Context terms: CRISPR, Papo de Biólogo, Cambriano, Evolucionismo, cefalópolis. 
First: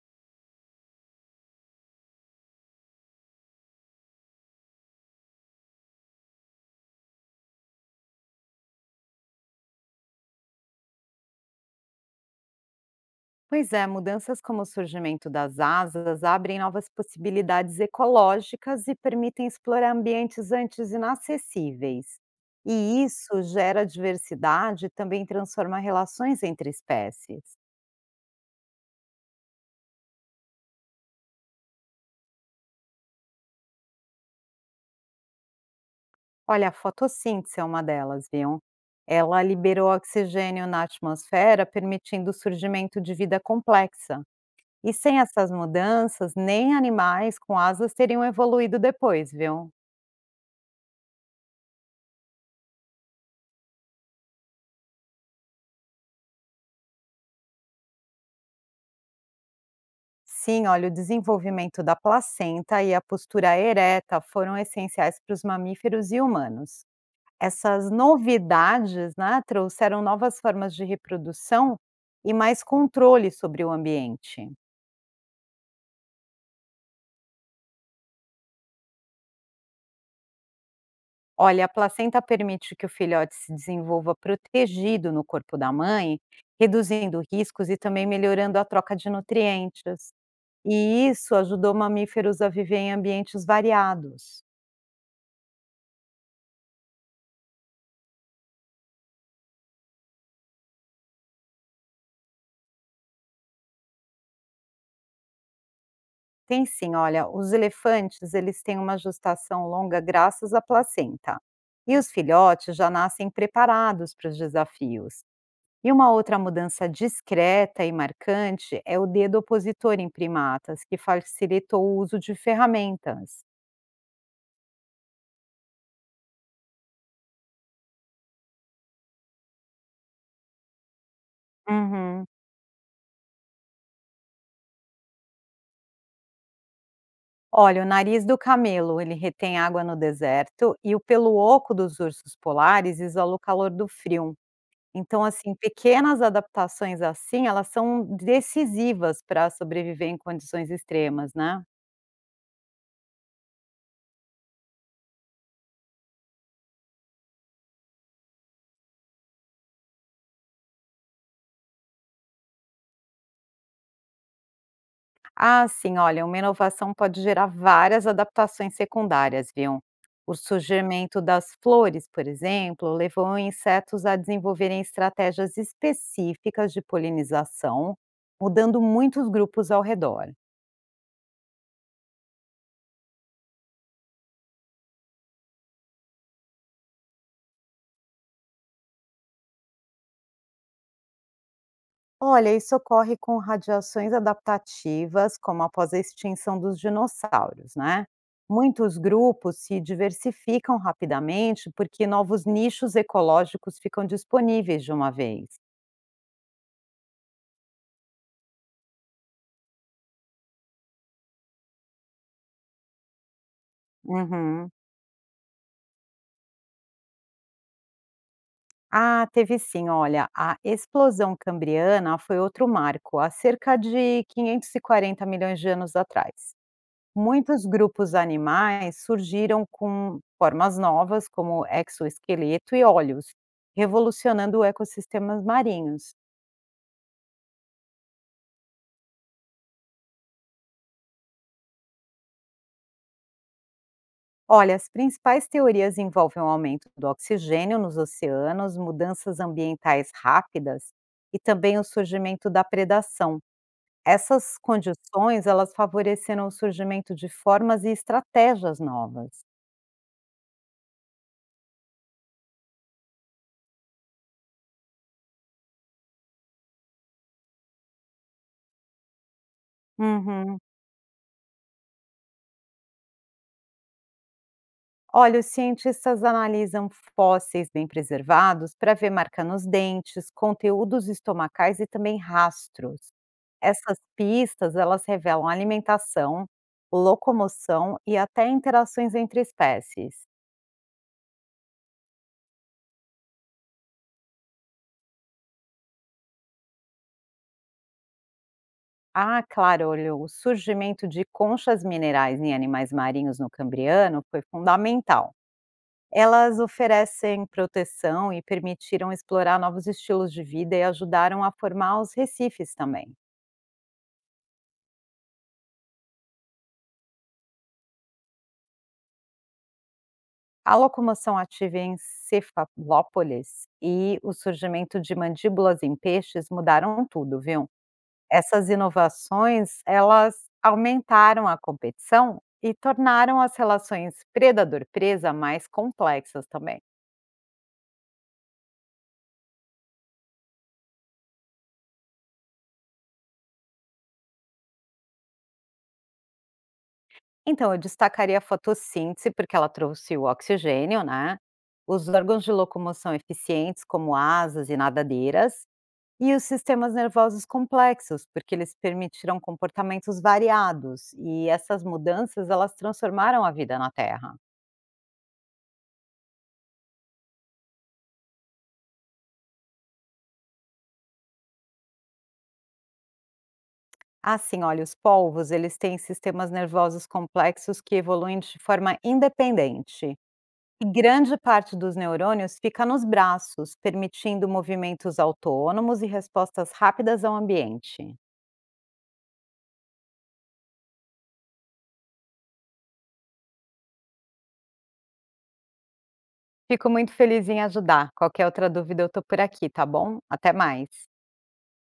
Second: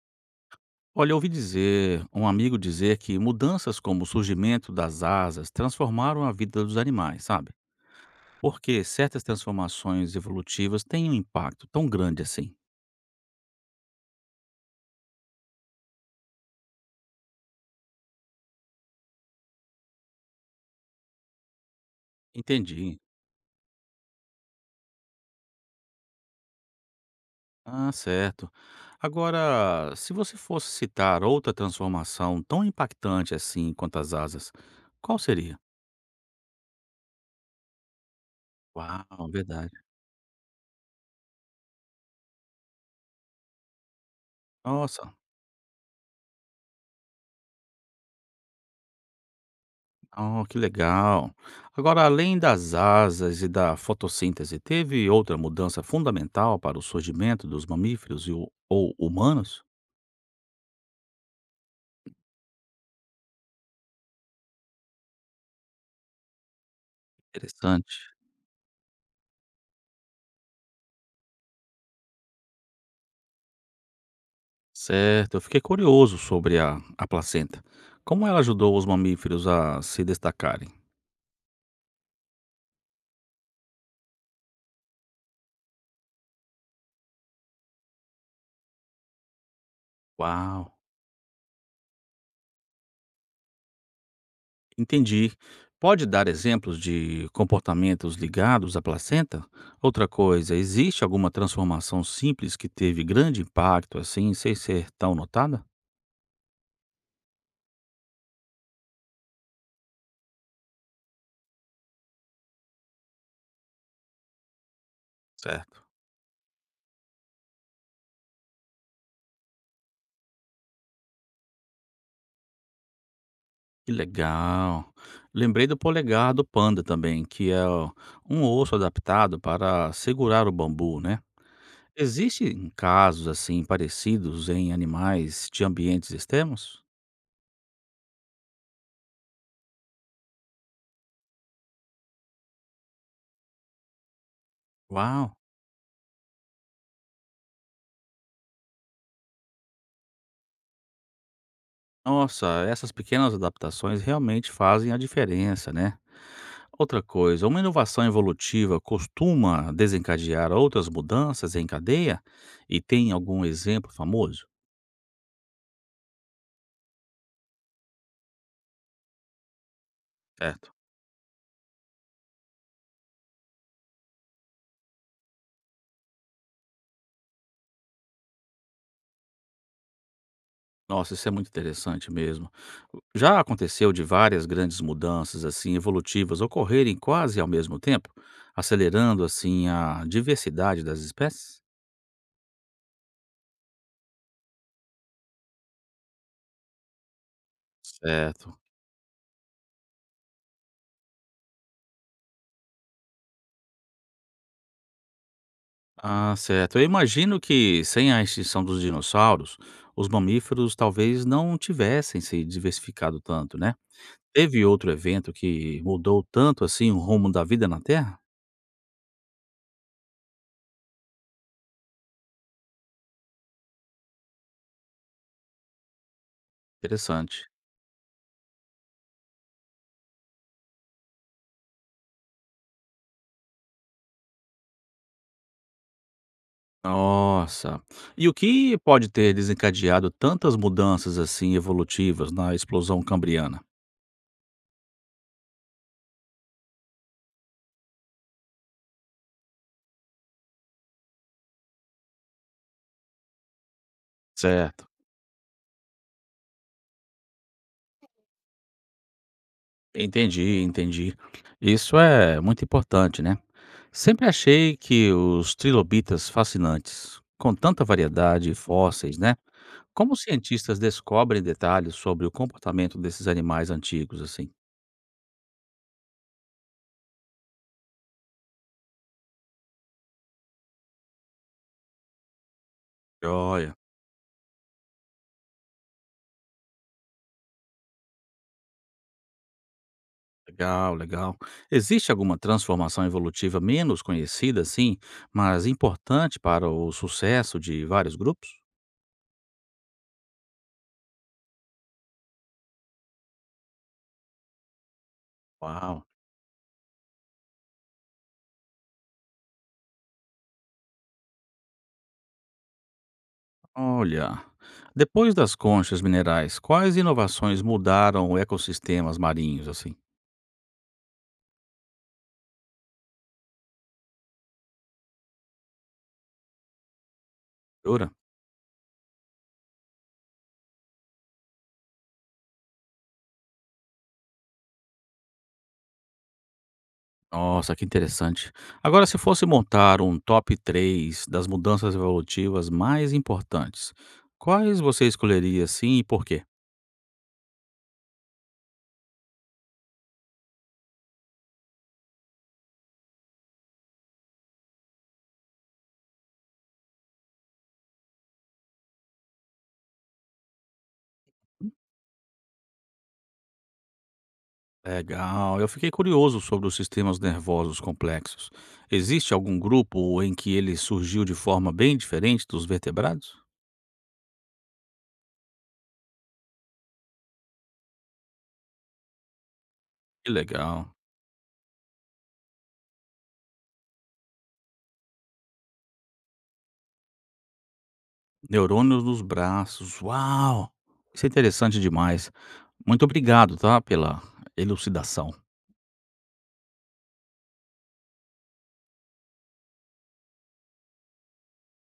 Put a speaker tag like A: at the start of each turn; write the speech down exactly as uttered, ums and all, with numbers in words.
A: Olha, eu ouvi dizer, um amigo dizer que mudanças como o surgimento das asas transformaram a vida dos animais, sabe? Porque certas transformações evolutivas têm um impacto tão grande assim.
B: Pois é, mudanças como o surgimento das asas abrem novas possibilidades ecológicas e permitem explorar ambientes antes inacessíveis.
A: Entendi.
B: E isso gera diversidade e também transforma relações entre espécies.
A: Ah, certo. Agora, se você fosse citar outra transformação tão impactante assim quanto as asas, qual seria?
B: Olha, a fotossíntese é uma delas, viu?
A: Uau,
B: Ela
A: verdade.
B: liberou oxigênio na atmosfera, permitindo o surgimento de vida complexa. E
A: Nossa.
B: sem essas mudanças, nem animais com asas teriam evoluído depois, viu?
A: Oh, que legal. Agora, além das asas e da fotossíntese, teve outra mudança fundamental para o surgimento dos mamíferos e o- ou humanos?
B: Sim, olha, o desenvolvimento da placenta e a postura ereta foram essenciais para os mamíferos e humanos. Essas
A: Interessante.
B: novidades né, trouxeram novas formas de reprodução e mais controle sobre o ambiente.
A: Certo, eu fiquei curioso sobre a, a placenta. Como ela ajudou os mamíferos a se destacarem?
B: Olha, a placenta permite que o filhote se desenvolva protegido no corpo da mãe, reduzindo riscos e também melhorando a troca de nutrientes.
A: Uau,
B: E isso ajudou mamíferos a viver em ambientes variados.
A: entendi. Pode dar exemplos de comportamentos ligados à placenta? Outra coisa, existe alguma transformação simples que teve grande impacto assim, sem ser tão notada?
B: Tem sim, olha, os elefantes, eles têm uma gestação longa graças à placenta. E os filhotes já nascem preparados para os desafios.
A: Certo.
B: E uma outra mudança discreta e marcante é o dedo opositor em primatas, que facilitou o uso de ferramentas.
A: Que legal. Lembrei do polegar do panda também, que é ó, um osso adaptado para segurar o bambu, né?
B: Uhum.
A: Existem casos assim parecidos em animais de ambientes extremos?
B: Olha, o nariz do camelo, ele retém água no deserto, e o pelo oco dos ursos polares isola o calor do frio. Então,
A: Uau!
B: assim, pequenas adaptações assim, elas são decisivas para sobreviver em condições extremas, né.
A: Nossa, essas pequenas adaptações realmente fazem a diferença, né? Outra coisa, uma inovação evolutiva costuma desencadear outras mudanças em cadeia? E tem algum exemplo famoso?
B: Ah, sim, olha, uma inovação pode gerar várias adaptações secundárias, viu. O
A: Certo.
B: surgimento das flores, por exemplo, levou insetos a desenvolverem estratégias específicas de polinização, mudando muitos grupos ao redor.
A: Nossa, isso é muito interessante mesmo. Já aconteceu de várias grandes mudanças assim evolutivas ocorrerem quase ao mesmo tempo, acelerando assim a diversidade das espécies?
B: Olha, isso ocorre com radiações adaptativas, como após a extinção dos dinossauros, né?
A: Certo.
B: Muitos grupos se diversificam rapidamente porque novos nichos ecológicos ficam disponíveis de uma vez.
A: Ah, certo. Eu imagino que sem a extinção dos dinossauros, os mamíferos talvez não tivessem se diversificado tanto, né? Teve
B: Uhum.
A: outro evento que mudou tanto assim o rumo da vida na Terra?
B: Ah, teve sim, olha, a explosão cambriana foi outro marco, há cerca de quinhentos e quarenta milhões de anos atrás.
A: Interessante.
B: Muitos grupos animais surgiram com formas novas, como exoesqueleto e olhos, revolucionando ecossistemas marinhos.
A: Nossa. E o que pode ter desencadeado tantas mudanças, assim, evolutivas na explosão cambriana?
B: Olha, as principais teorias envolvem o aumento do oxigênio nos oceanos, mudanças ambientais rápidas e também o surgimento da predação. Essas
A: Certo.
B: condições, elas favoreceram o surgimento de formas e estratégias novas.
A: Entendi, entendi. Isso é muito importante, né? Sempre achei que os trilobitas fascinantes, com tanta variedade de fósseis, né? Como os
B: Uhum.
A: cientistas descobrem detalhes sobre o comportamento desses animais antigos, assim?
B: Olha, os cientistas analisam fósseis bem preservados para ver marca nos dentes, conteúdos estomacais e também rastros.
A: Joia.
B: Essas pistas, elas revelam alimentação, locomoção e até interações entre espécies.
A: Legal, legal. Existe alguma transformação evolutiva menos conhecida, assim, mas importante para o sucesso de vários grupos?
B: Ah, claro, olha, o surgimento de conchas minerais em animais marinhos no Cambriano foi fundamental.
A: Uau!
B: Elas oferecem proteção e permitiram explorar novos estilos de vida e ajudaram a formar os recifes também.
A: Olha, depois das conchas minerais, quais inovações mudaram ecossistemas marinhos, assim?
B: A locomoção ativa em cefalópolis e o surgimento de mandíbulas em peixes mudaram tudo, viu.
A: Jura?
B: Essas inovações, elas aumentaram a competição e tornaram as relações predador-presa mais complexas também.
A: Nossa, que interessante. Agora, se fosse montar um top três das mudanças evolutivas mais importantes, quais você escolheria, assim, e por quê?
B: Então eu destacaria a fotossíntese, porque ela trouxe o oxigênio, né, os órgãos de locomoção eficientes como asas e nadadeiras, e os sistemas nervosos complexos, porque eles permitiram comportamentos variados, e essas mudanças, elas transformaram a vida na Terra.
A: Legal. Eu fiquei curioso sobre os sistemas nervosos complexos. Existe algum grupo em que ele surgiu de forma bem diferente dos vertebrados?
B: Assim, olha, os polvos, eles têm sistemas nervosos complexos que evoluem de forma independente.
A: Que
B: E
A: legal.
B: grande parte dos neurônios fica nos braços, permitindo movimentos autônomos e respostas rápidas ao ambiente.
A: Neurônios nos braços. Uau! Isso é interessante demais. Muito obrigado, tá, pela elucidação.
B: Fico muito feliz em ajudar. Qualquer outra dúvida, eu tô por aqui, tá bom? Até mais.